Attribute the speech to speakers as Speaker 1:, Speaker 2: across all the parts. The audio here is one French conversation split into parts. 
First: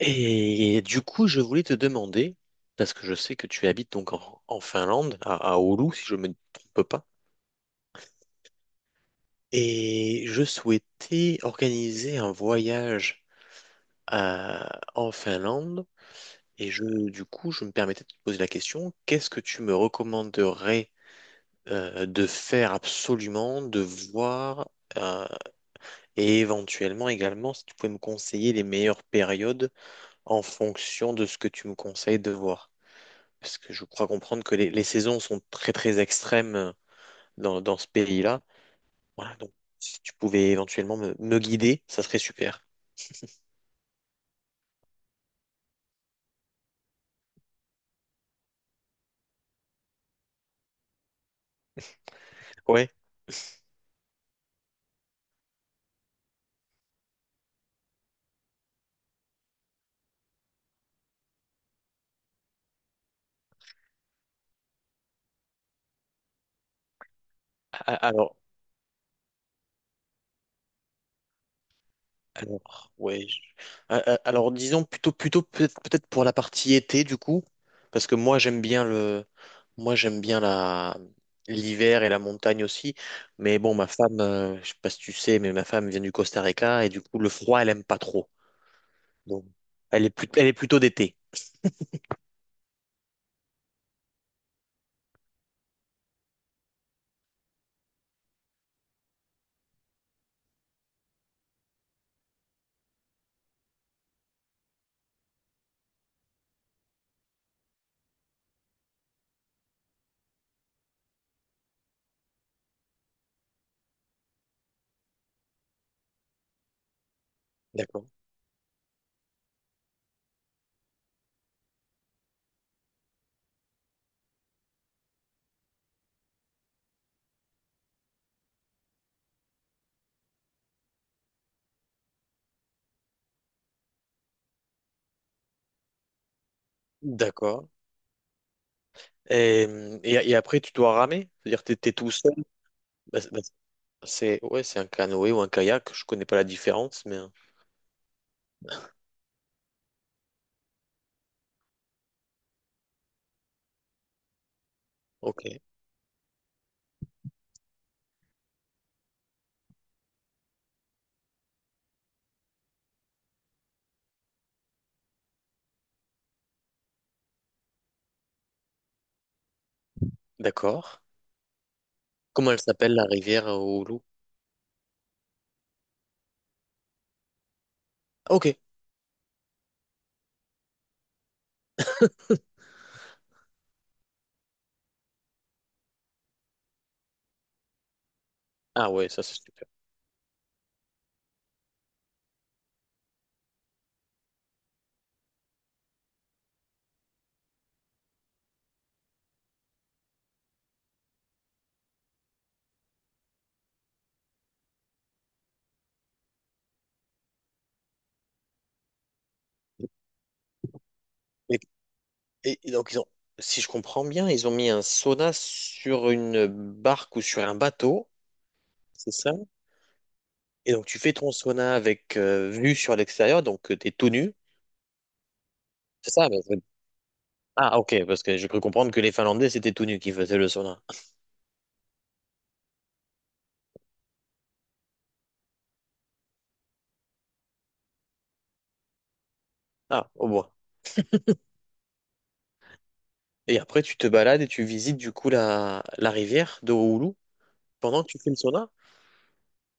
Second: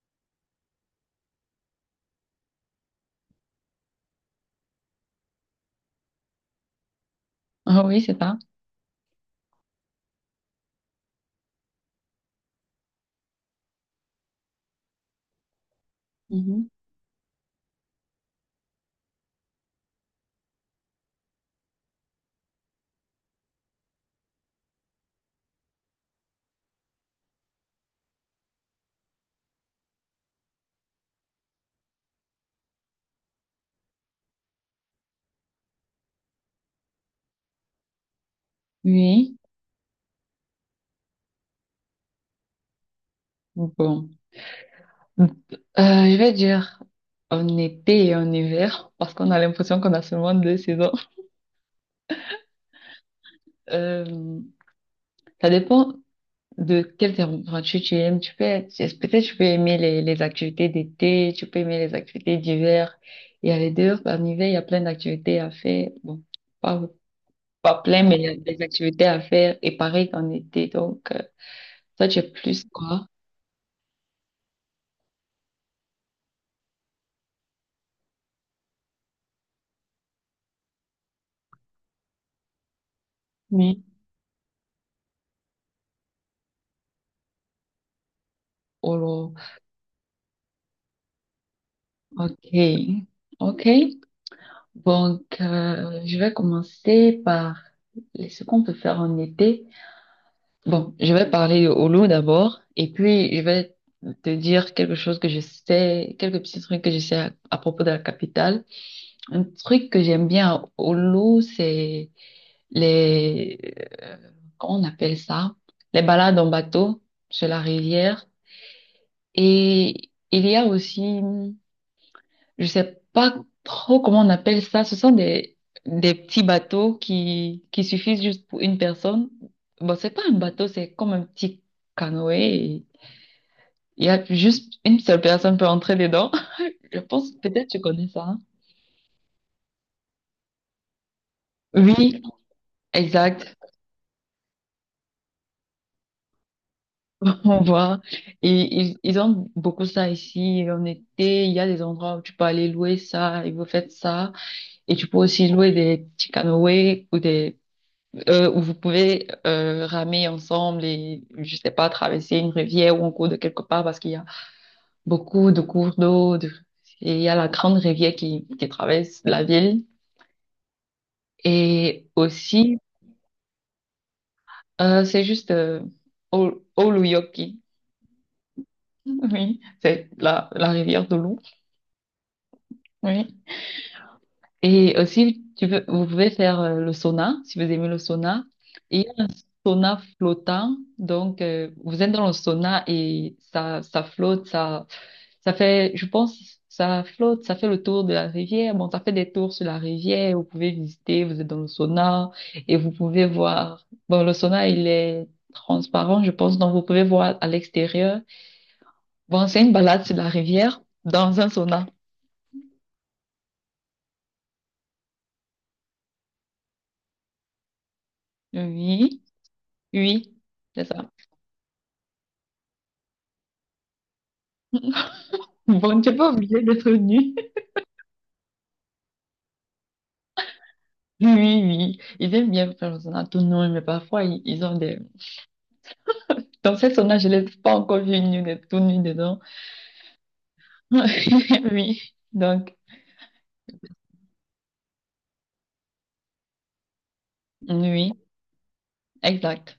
Speaker 1: Et du coup, je voulais te demander, parce que je sais que tu habites donc en Finlande, à Oulu, si je ne me trompe pas,
Speaker 2: Ah oui, c'est ça.
Speaker 1: et je souhaitais organiser un voyage en Finlande,
Speaker 2: Mhm.
Speaker 1: et je, du coup, je me permettais de te poser la question, qu'est-ce que tu me recommanderais, de faire absolument, de voir, euh, et éventuellement également, si tu pouvais me conseiller les meilleures périodes en fonction de ce que tu me conseilles de voir. Parce que je crois comprendre que les saisons sont très très extrêmes, dans ce pays-là. Voilà,
Speaker 2: Oui.
Speaker 1: donc si tu pouvais éventuellement me guider, ça serait super.
Speaker 2: Bon. Euh, je vais dire en été et en hiver, parce qu'on a l'impression qu'on a seulement deux saisons.
Speaker 1: Ouais.
Speaker 2: Euh, ça dépend de quelle température tu aimes. Peut-être tu peux aimer les activités d'été, tu peux aimer les activités d'hiver. Il y a les deux. En hiver, il y a plein d'activités à faire. Bon, pas, pas
Speaker 1: A-
Speaker 2: plein, mais il y
Speaker 1: Alors,
Speaker 2: a des activités à faire. Et pareil qu'en été. Donc, ça, tu es plus
Speaker 1: alors,
Speaker 2: quoi?
Speaker 1: ouais. je- Alors, disons plutôt peut-être pour la partie été du coup, parce que moi j'aime bien la l'hiver et la montagne aussi. Mais bon,
Speaker 2: Oui.
Speaker 1: ma femme, je sais pas si tu sais, mais ma femme vient du Costa Rica et du coup le froid elle aime pas trop. Donc, elle est plutôt d'été.
Speaker 2: Ok, ok. Donc, je vais commencer par ce qu'on peut faire en été. Bon, je vais parler au loup d'abord, et puis je vais te dire quelque chose que je sais, quelques petits trucs que je sais à propos de la capitale. Un truc que j'aime bien à Oulu, les, euh, comment on appelle ça? Les balades en bateau sur la
Speaker 1: D'accord.
Speaker 2: rivière. Et il y a aussi je sais pas trop comment on appelle ça. Ce sont des petits bateaux qui suffisent juste pour une personne. Bon, c'est pas un bateau, c'est comme un petit canoë. Et il y a juste une seule personne peut entrer dedans. Je pense, peut-être
Speaker 1: D'accord.
Speaker 2: tu connais ça, hein.
Speaker 1: Et, et après, tu dois ramer? C'est-à-dire que tu es tout
Speaker 2: Oui,
Speaker 1: seul? Bah, c'est, bah,
Speaker 2: exact.
Speaker 1: ouais, c'est un canoë ou un kayak. Je connais pas la différence, mais...
Speaker 2: On voit. Et ils ont beaucoup ça ici. En été, il y a des endroits où tu peux aller louer ça et vous faites ça. Et tu peux
Speaker 1: ok,
Speaker 2: aussi louer des petits canoës ou des où vous pouvez ramer ensemble et, je sais pas, traverser une rivière ou un cours de quelque part parce qu'il y a beaucoup de cours d'eau. Et il y a la grande rivière qui traverse la ville.
Speaker 1: d'accord.
Speaker 2: Et
Speaker 1: Comment elle
Speaker 2: aussi,
Speaker 1: s'appelle, la rivière, au loup?
Speaker 2: c'est juste Oluyoki.
Speaker 1: Ok.
Speaker 2: Oui, c'est la rivière de l'eau. Oui. Et aussi, vous pouvez faire le sauna, si vous aimez le sauna.
Speaker 1: Ah
Speaker 2: Et il y
Speaker 1: ouais, ça
Speaker 2: a un
Speaker 1: c'est super.
Speaker 2: sauna flottant. Donc, vous êtes dans le sauna et ça flotte, ça fait, je pense, ça flotte, ça fait le tour de la rivière. Bon, ça fait des tours sur la rivière. Vous pouvez visiter, vous êtes dans le sauna et vous pouvez voir. Bon, le sauna, il est transparent, je pense, donc vous pouvez voir à l'extérieur. Bon, c'est une balade sur la rivière dans un sauna.
Speaker 1: Et donc, ils ont, si je comprends bien, ils ont mis un sauna sur une barque ou sur un bateau, c'est
Speaker 2: Oui,
Speaker 1: ça?
Speaker 2: oui,
Speaker 1: Et
Speaker 2: c'est
Speaker 1: donc, tu
Speaker 2: ça.
Speaker 1: fais ton sauna avec, vue sur l'extérieur, donc t'es tout nu.
Speaker 2: Bon, tu
Speaker 1: C'est
Speaker 2: n'es
Speaker 1: ça?
Speaker 2: pas obligé d'être nu.
Speaker 1: Ah, ok, parce que je peux comprendre que les Finlandais, c'était tout nu qui faisaient le sauna.
Speaker 2: Oui, oui, ils aiment bien faire le sauna tout nu, mais parfois, ils ont des... Dans ces saunas, je ne l'ai pas encore vu une nue, tout nu dedans.
Speaker 1: Ah, au bois.
Speaker 2: Oui, donc...
Speaker 1: Et après, tu te balades et tu visites du coup la rivière de Oulu
Speaker 2: Oui,
Speaker 1: pendant que
Speaker 2: oui,
Speaker 1: tu fais le sauna?
Speaker 2: exact.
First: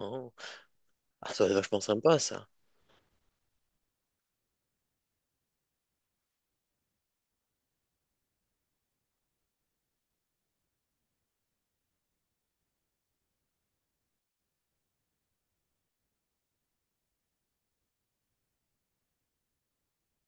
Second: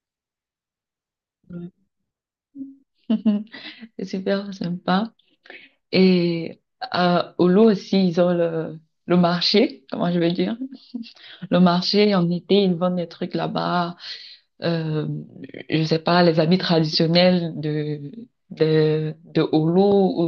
Speaker 1: Oh. Ah, ça doit être
Speaker 2: Ouais.
Speaker 1: vachement sympa, ça.
Speaker 2: C'est super sympa. Et à Oulu aussi, ils ont le marché, comment je vais dire. Le marché, en été, ils vendent des trucs là-bas. Euh, je sais pas, les habits traditionnels de Oulu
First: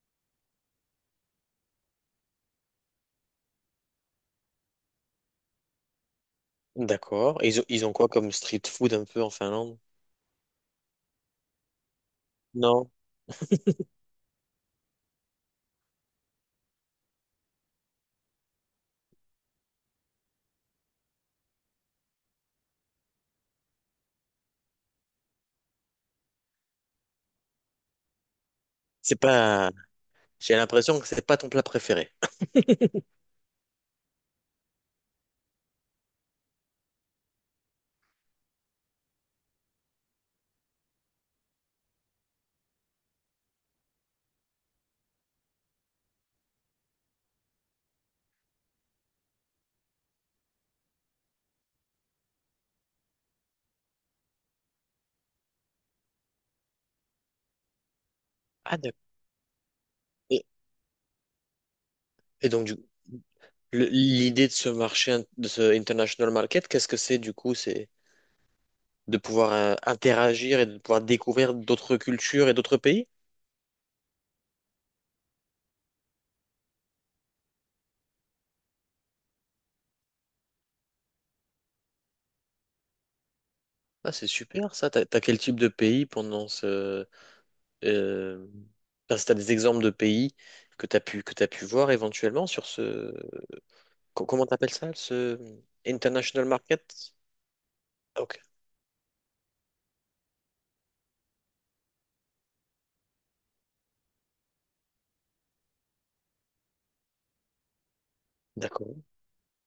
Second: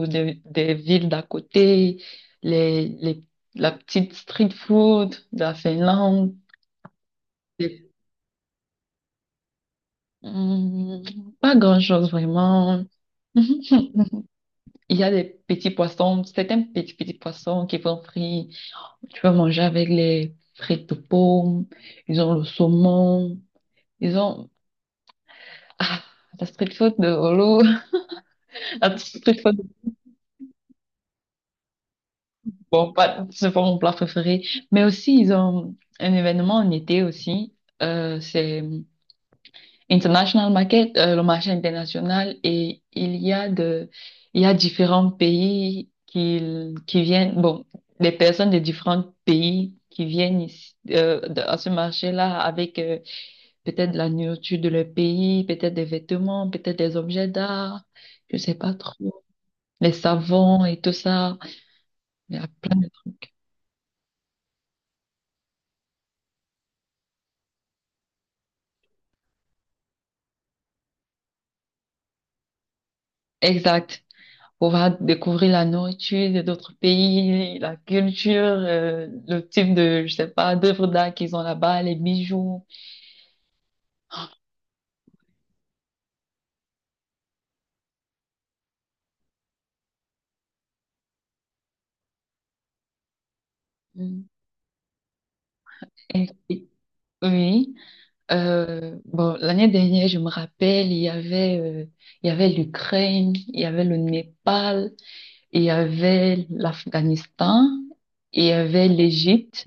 Speaker 2: ou des villes d'à côté, les, les, la petite street food de la Finlande.
Speaker 1: D'accord. Et ils ont, ils
Speaker 2: C'est-
Speaker 1: ont quoi comme street food un peu en Finlande?
Speaker 2: Hmm, Pas grand-chose vraiment.
Speaker 1: Non,
Speaker 2: Il y a des petits poissons, certains petits poissons qui vont frits. Tu peux manger avec les frites de pommes. Ils ont le saumon. Ils ont ah, la street food de Holo. La
Speaker 1: c'est
Speaker 2: street
Speaker 1: pas.
Speaker 2: food
Speaker 1: J'ai l'impression que c'est pas ton plat préféré.
Speaker 2: Bon, pas c'est pas mon plat préféré. Mais aussi ils ont un événement en été aussi. C'est International market, le marché international, et il y a différents pays qui viennent, bon, des personnes de différents pays qui viennent ici, à ce marché-là avec peut-être de la nourriture de leur pays, peut-être des vêtements, peut-être des objets d'art, je sais pas
Speaker 1: Ah, d'accord.
Speaker 2: trop, les
Speaker 1: Et,
Speaker 2: savons et tout ça. Il y a
Speaker 1: et donc,
Speaker 2: plein
Speaker 1: du,
Speaker 2: de trucs.
Speaker 1: L'idée de ce marché, de ce international market, qu'est-ce que c'est du coup? C'est de pouvoir, interagir et de pouvoir découvrir d'autres cultures et d'autres pays?
Speaker 2: Exact. Pouvoir découvrir la nourriture de d'autres pays, la culture, le type de, je sais pas, d'œuvres d'art qu'ils ont là-bas, les bijoux.
Speaker 1: Ah, c'est super ça. T'as, t'as quel type de pays pendant ce. Euh, enfin, si t'as des exemples de pays que t'as pu voir éventuellement sur ce.
Speaker 2: Mm.
Speaker 1: Comment t'appelles ça? Ce
Speaker 2: Et-
Speaker 1: international
Speaker 2: et-
Speaker 1: market?
Speaker 2: oui.
Speaker 1: Ah, ok,
Speaker 2: Bon, l'année dernière, je me rappelle, il y avait l'Ukraine, il y avait le Népal. Il y avait l'Afghanistan, il y avait
Speaker 1: d'accord.
Speaker 2: l'Égypte.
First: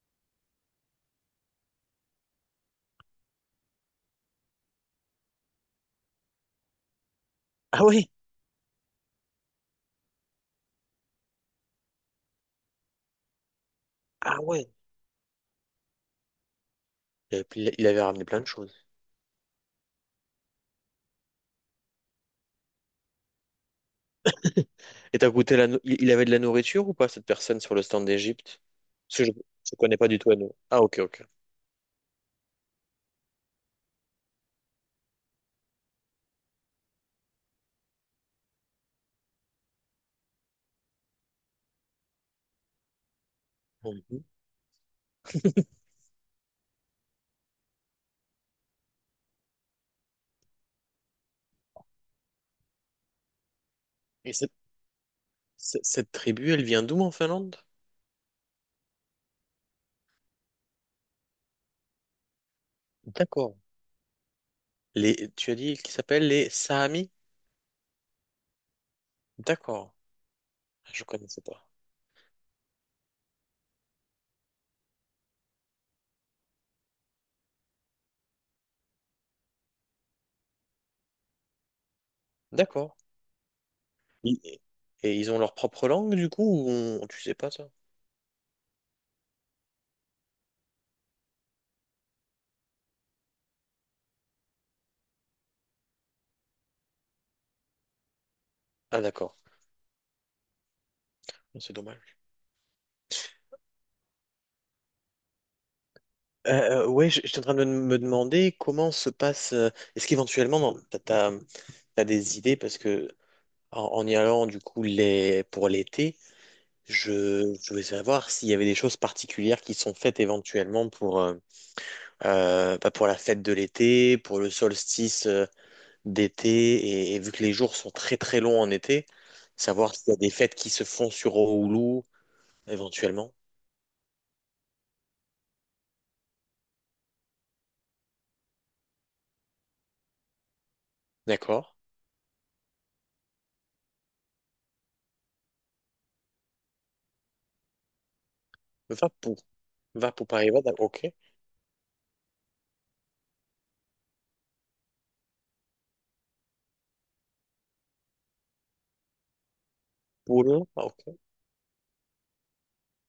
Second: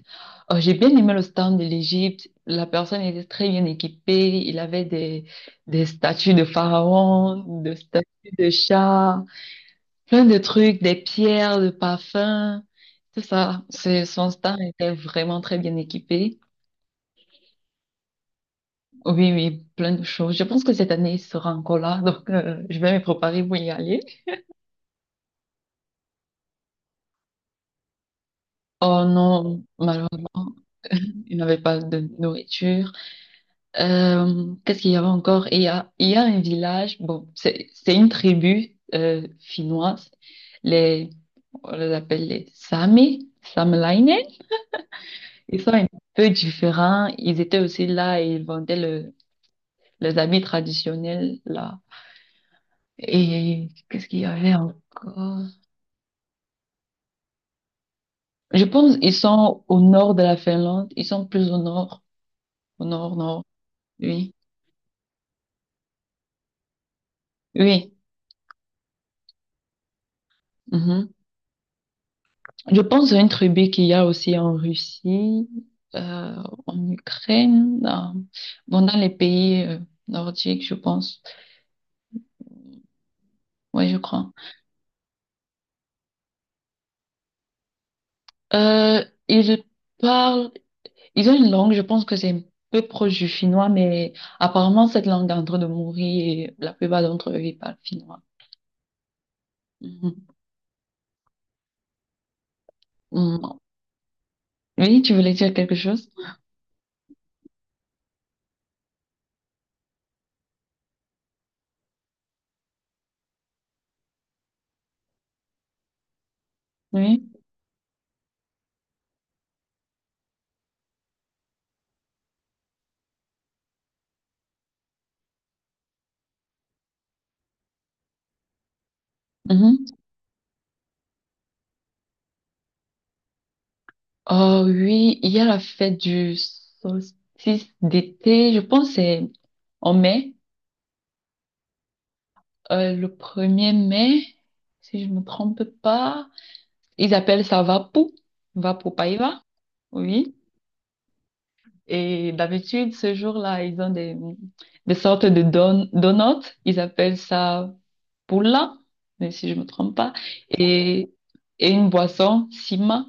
Speaker 2: Oh, j'ai bien aimé le stand de l'Égypte. La personne était très bien équipée. Il avait des statues de pharaons, de
Speaker 1: Ah
Speaker 2: statues
Speaker 1: oui,
Speaker 2: de chats, plein de trucs, des pierres, de parfums. Tout ça. Son
Speaker 1: ah
Speaker 2: stand
Speaker 1: ouais.
Speaker 2: était vraiment très bien équipé.
Speaker 1: Il avait, il avait ramené plein de choses.
Speaker 2: Oui, oui, plein de choses. Je pense que cette année, il sera encore là. Donc, je vais me préparer pour y aller.
Speaker 1: Et t'as goûté la... Il avait de la nourriture ou pas, cette personne sur le stand d'Égypte?
Speaker 2: Oh
Speaker 1: Parce que je
Speaker 2: non,
Speaker 1: ne connais pas du tout à nous.
Speaker 2: malheureusement,
Speaker 1: Ah, ok, ok.
Speaker 2: il n'avait pas de nourriture. Qu'est-ce qu'il y avait encore? Il y a un village, bon, c'est une tribu finnoise, les, on les appelle les Sami, Saamelainen.
Speaker 1: Mhm.
Speaker 2: Ils sont un peu différents, ils étaient aussi là et ils vendaient les habits traditionnels là. Et qu'est-ce qu'il y
Speaker 1: Et
Speaker 2: avait encore?
Speaker 1: cette tribu, elle vient d'où en Finlande?
Speaker 2: Je pense qu'ils sont au nord de la Finlande, ils sont plus au nord, nord,
Speaker 1: D'accord.
Speaker 2: oui,
Speaker 1: Les... Tu as dit qu'ils s'appellent les Saamis?
Speaker 2: oui.
Speaker 1: D'accord. Ah, je
Speaker 2: Mhm.
Speaker 1: connaissais pas.
Speaker 2: Je pense à une tribu qu'il y a aussi en Russie, euh, en Ukraine, bon, dans les pays nordiques, je pense.
Speaker 1: D'accord.
Speaker 2: Oui, je crois.
Speaker 1: Et et ils ont leur propre langue, du coup, tu sais pas ça?
Speaker 2: Euh, ils parlent, Ils ont une langue, je pense que c'est un peu proche du finnois, mais apparemment cette langue est en train de mourir et la plupart d'entre eux, ils parlent finnois.
Speaker 1: Ah, d'accord.
Speaker 2: Mhm.
Speaker 1: C'est dommage.
Speaker 2: Mhm. Oui, tu voulais dire quelque chose?
Speaker 1: Ouais, j'étais en train de me demander comment se passe. Est-ce qu'éventuellement, t'as des idées parce que en y allant, du coup, pour l'été,
Speaker 2: Oui.
Speaker 1: je voulais savoir s'il y avait des choses particulières qui sont faites éventuellement pour, bah, pour la fête de l'été, pour le solstice, d'été, et vu que les jours sont très très longs en été, savoir
Speaker 2: Mhm.
Speaker 1: s'il y a des fêtes qui se font sur Oulu, éventuellement.
Speaker 2: Oh oui, il y a la fête du solstice d'été, je pense que c'est en mai.
Speaker 1: D'accord.
Speaker 2: Le premier mai, si je me trompe pas. Ils appellent ça Vapu, Vapu
Speaker 1: Va pour.
Speaker 2: Paiva,
Speaker 1: Va
Speaker 2: oui.
Speaker 1: ok.
Speaker 2: Et d'habitude, ce jour-là, ils ont des sortes de donuts. Ils appellent ça Pula, mais si je me trompe pas.
Speaker 1: Poule, ah,
Speaker 2: Et,
Speaker 1: ok.
Speaker 2: et une boisson, Sima.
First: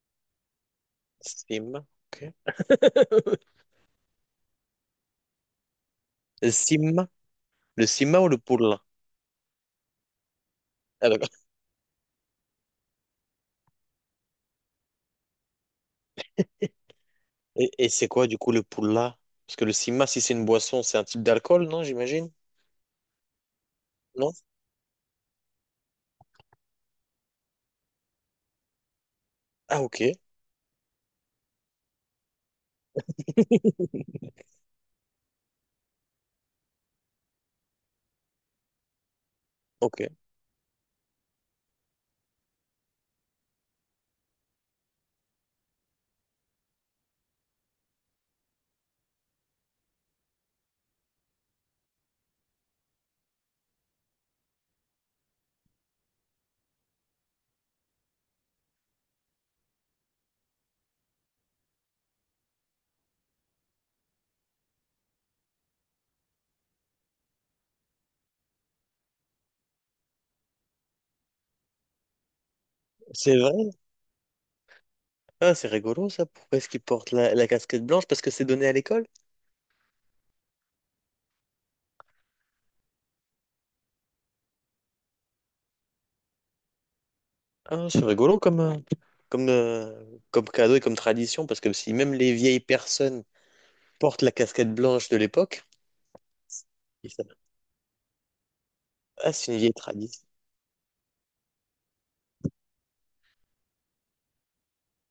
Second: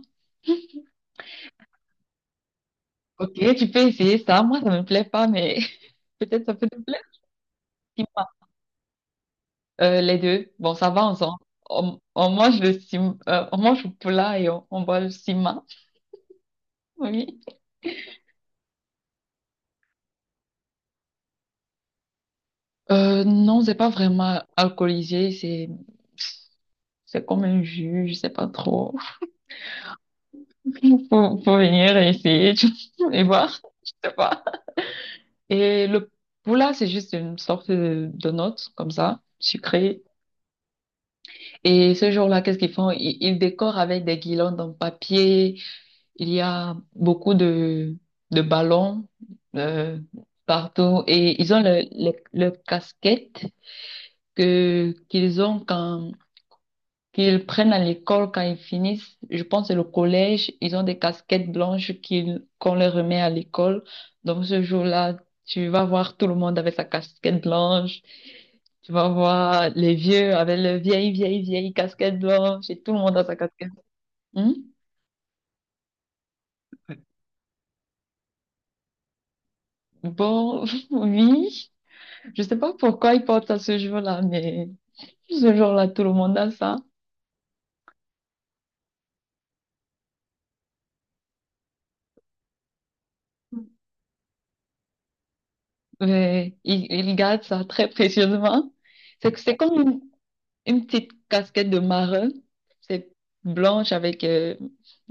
Speaker 1: Sima. Ok.
Speaker 2: Ok, tu peux essayer ça. Moi, ça me plaît pas, mais peut-être
Speaker 1: Le
Speaker 2: ça peut te
Speaker 1: Sim,
Speaker 2: plaire.
Speaker 1: le Sima ou
Speaker 2: Sima.
Speaker 1: le Poule?
Speaker 2: Les deux. Bon, ça va ensemble. On mange le sima, on mange le plat et on boit le sima. Oui.
Speaker 1: Et c'est quoi du coup le pulla? Parce que le sima, si c'est une boisson, c'est un type d'alcool, non, j'imagine?
Speaker 2: Non, c'est pas
Speaker 1: Non?
Speaker 2: vraiment alcoolisé, c'est comme un jus, je sais pas trop.
Speaker 1: Ah ok,
Speaker 2: Faut venir essayer tu vois, et voir, je sais pas. Et le poula, c'est juste une sorte de note comme ça,
Speaker 1: ok.
Speaker 2: sucrée. Et ce jour-là, qu'est-ce qu'ils font? Ils décorent avec des guirlandes en papier. Il y a beaucoup de ballons euh, partout et ils ont le casquette que qu'ils ont quand qu'ils prennent à l'école quand ils finissent. Je pense que le collège, ils ont des casquettes blanches qu'on leur remet à l'école. Donc ce jour-là, tu vas voir tout le monde avec sa casquette blanche. Tu vas voir les vieux avec le vieille, vieille, vieille casquette blanche et tout le monde a sa
Speaker 1: C'est
Speaker 2: casquette.
Speaker 1: vrai?
Speaker 2: Hmm?
Speaker 1: Ah c'est rigolo ça. Pourquoi est-ce qu'il porte la casquette blanche? Parce que c'est donné à l'école?
Speaker 2: Bon, oui. Je sais pas pourquoi ils portent ça ce jour-là, mais ce jour-là, tout le monde a ça.
Speaker 1: Ah c'est rigolo comme, comme cadeau et comme tradition. Parce que si même les vieilles personnes portent la casquette blanche de l'époque,
Speaker 2: Mais
Speaker 1: ils
Speaker 2: ils
Speaker 1: savent.
Speaker 2: gardent ça très précieusement.
Speaker 1: Ah
Speaker 2: C'est, que
Speaker 1: c'est
Speaker 2: c'est
Speaker 1: une vieille
Speaker 2: comme
Speaker 1: tradition.
Speaker 2: une petite casquette de marin. C'est blanche avec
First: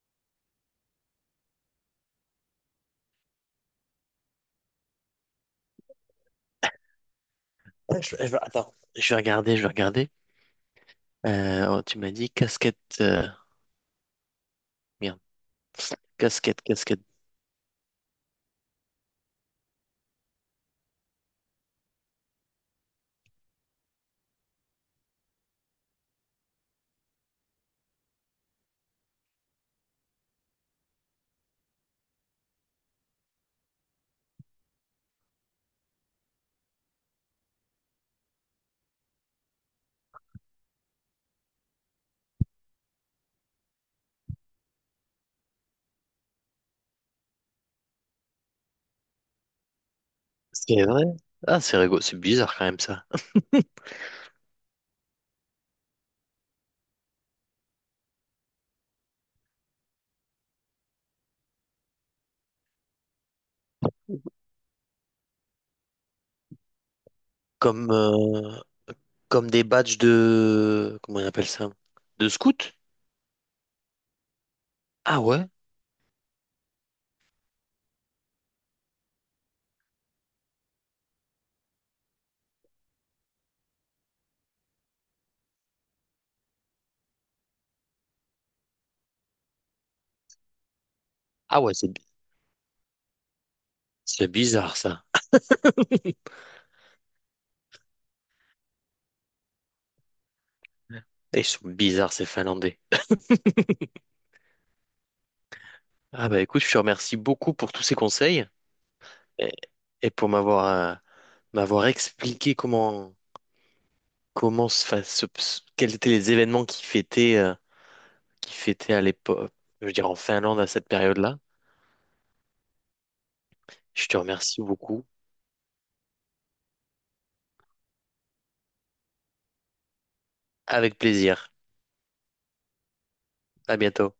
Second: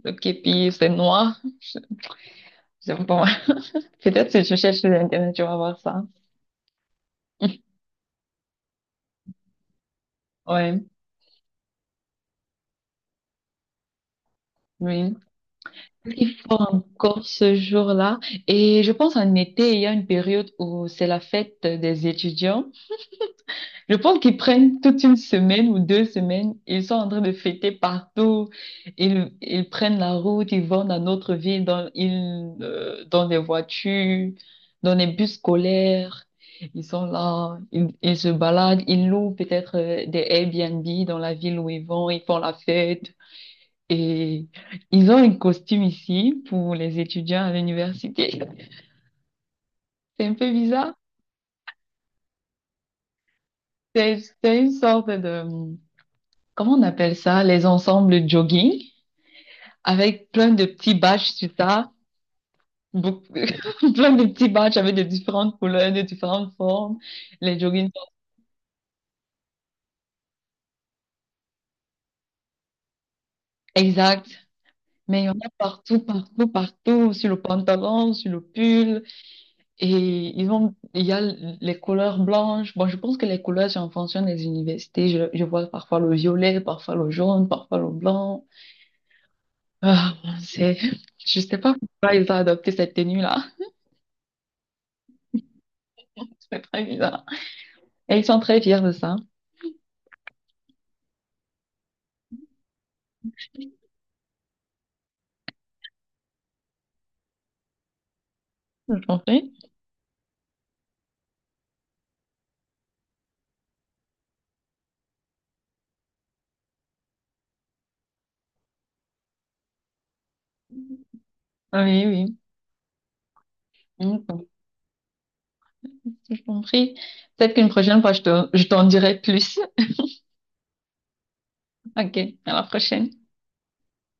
Speaker 2: le képi, c'est noir. J'aime pas. Peut-être si tu cherches sur Internet, tu vas voir ça.
Speaker 1: Ah, je attends, je vais regarder, je vais regarder.
Speaker 2: Ouais,
Speaker 1: Oh, tu m'as dit casquette.
Speaker 2: oui.
Speaker 1: Merde,
Speaker 2: Il faut
Speaker 1: casquette, casquette.
Speaker 2: encore ce jour-là. Et je pense en été, il y a une période où c'est la fête des étudiants. Je pense qu'ils prennent toute une semaine ou 2 semaines, ils sont en train de fêter partout, ils prennent la route, ils vont dans notre ville, dans des voitures, dans des bus scolaires, ils sont là, ils se baladent, ils louent peut-être des Airbnb dans la ville où ils vont, ils font la fête et ils ont un costume ici pour les étudiants à l'université. C'est un peu
Speaker 1: C'est
Speaker 2: bizarre,
Speaker 1: vrai? Ah, c'est rigolo, c'est bizarre quand même ça.
Speaker 2: c'est c'est une sorte de, comment on appelle ça, les ensembles jogging, avec plein de petits badges sur ça, beaucoup- plein de petits badges avec de différentes couleurs, de différentes formes, les jogging.
Speaker 1: Comme, comme des badges de... Comment on appelle ça? De scout?
Speaker 2: Exact.
Speaker 1: Ah
Speaker 2: Mais il y en
Speaker 1: ouais?
Speaker 2: a partout, partout, partout, sur le pantalon, sur le pull. Et il y a les couleurs blanches. Bon, je pense que les couleurs, c'est en fonction des universités. Je vois parfois le violet, parfois le jaune, parfois le blanc. Ah, bon, je sais
Speaker 1: Ah
Speaker 2: pas
Speaker 1: ouais, c'est bi-
Speaker 2: pourquoi ils ont adopté cette tenue-là.
Speaker 1: c'est bizarre ça.
Speaker 2: C'est très bizarre. Et ils sont très fiers de ça,
Speaker 1: Et ils sont bizarres ces Finlandais. Ah bah écoute, je te remercie beaucoup pour tous ces conseils
Speaker 2: je
Speaker 1: et,
Speaker 2: comprends.
Speaker 1: et pour m'avoir, euh, m'avoir expliqué comment se fa- se- se- quels étaient les événements qui fêtaient, qui fêtaient à l'époque, je veux dire en Finlande à cette période-là.
Speaker 2: Oui,
Speaker 1: Je te
Speaker 2: oui.
Speaker 1: remercie beaucoup.
Speaker 2: J'ai compris. Peut-être qu'une prochaine fois, je t'en dirai plus.
Speaker 1: Avec plaisir.
Speaker 2: Ok, à la prochaine.
Speaker 1: À bientôt.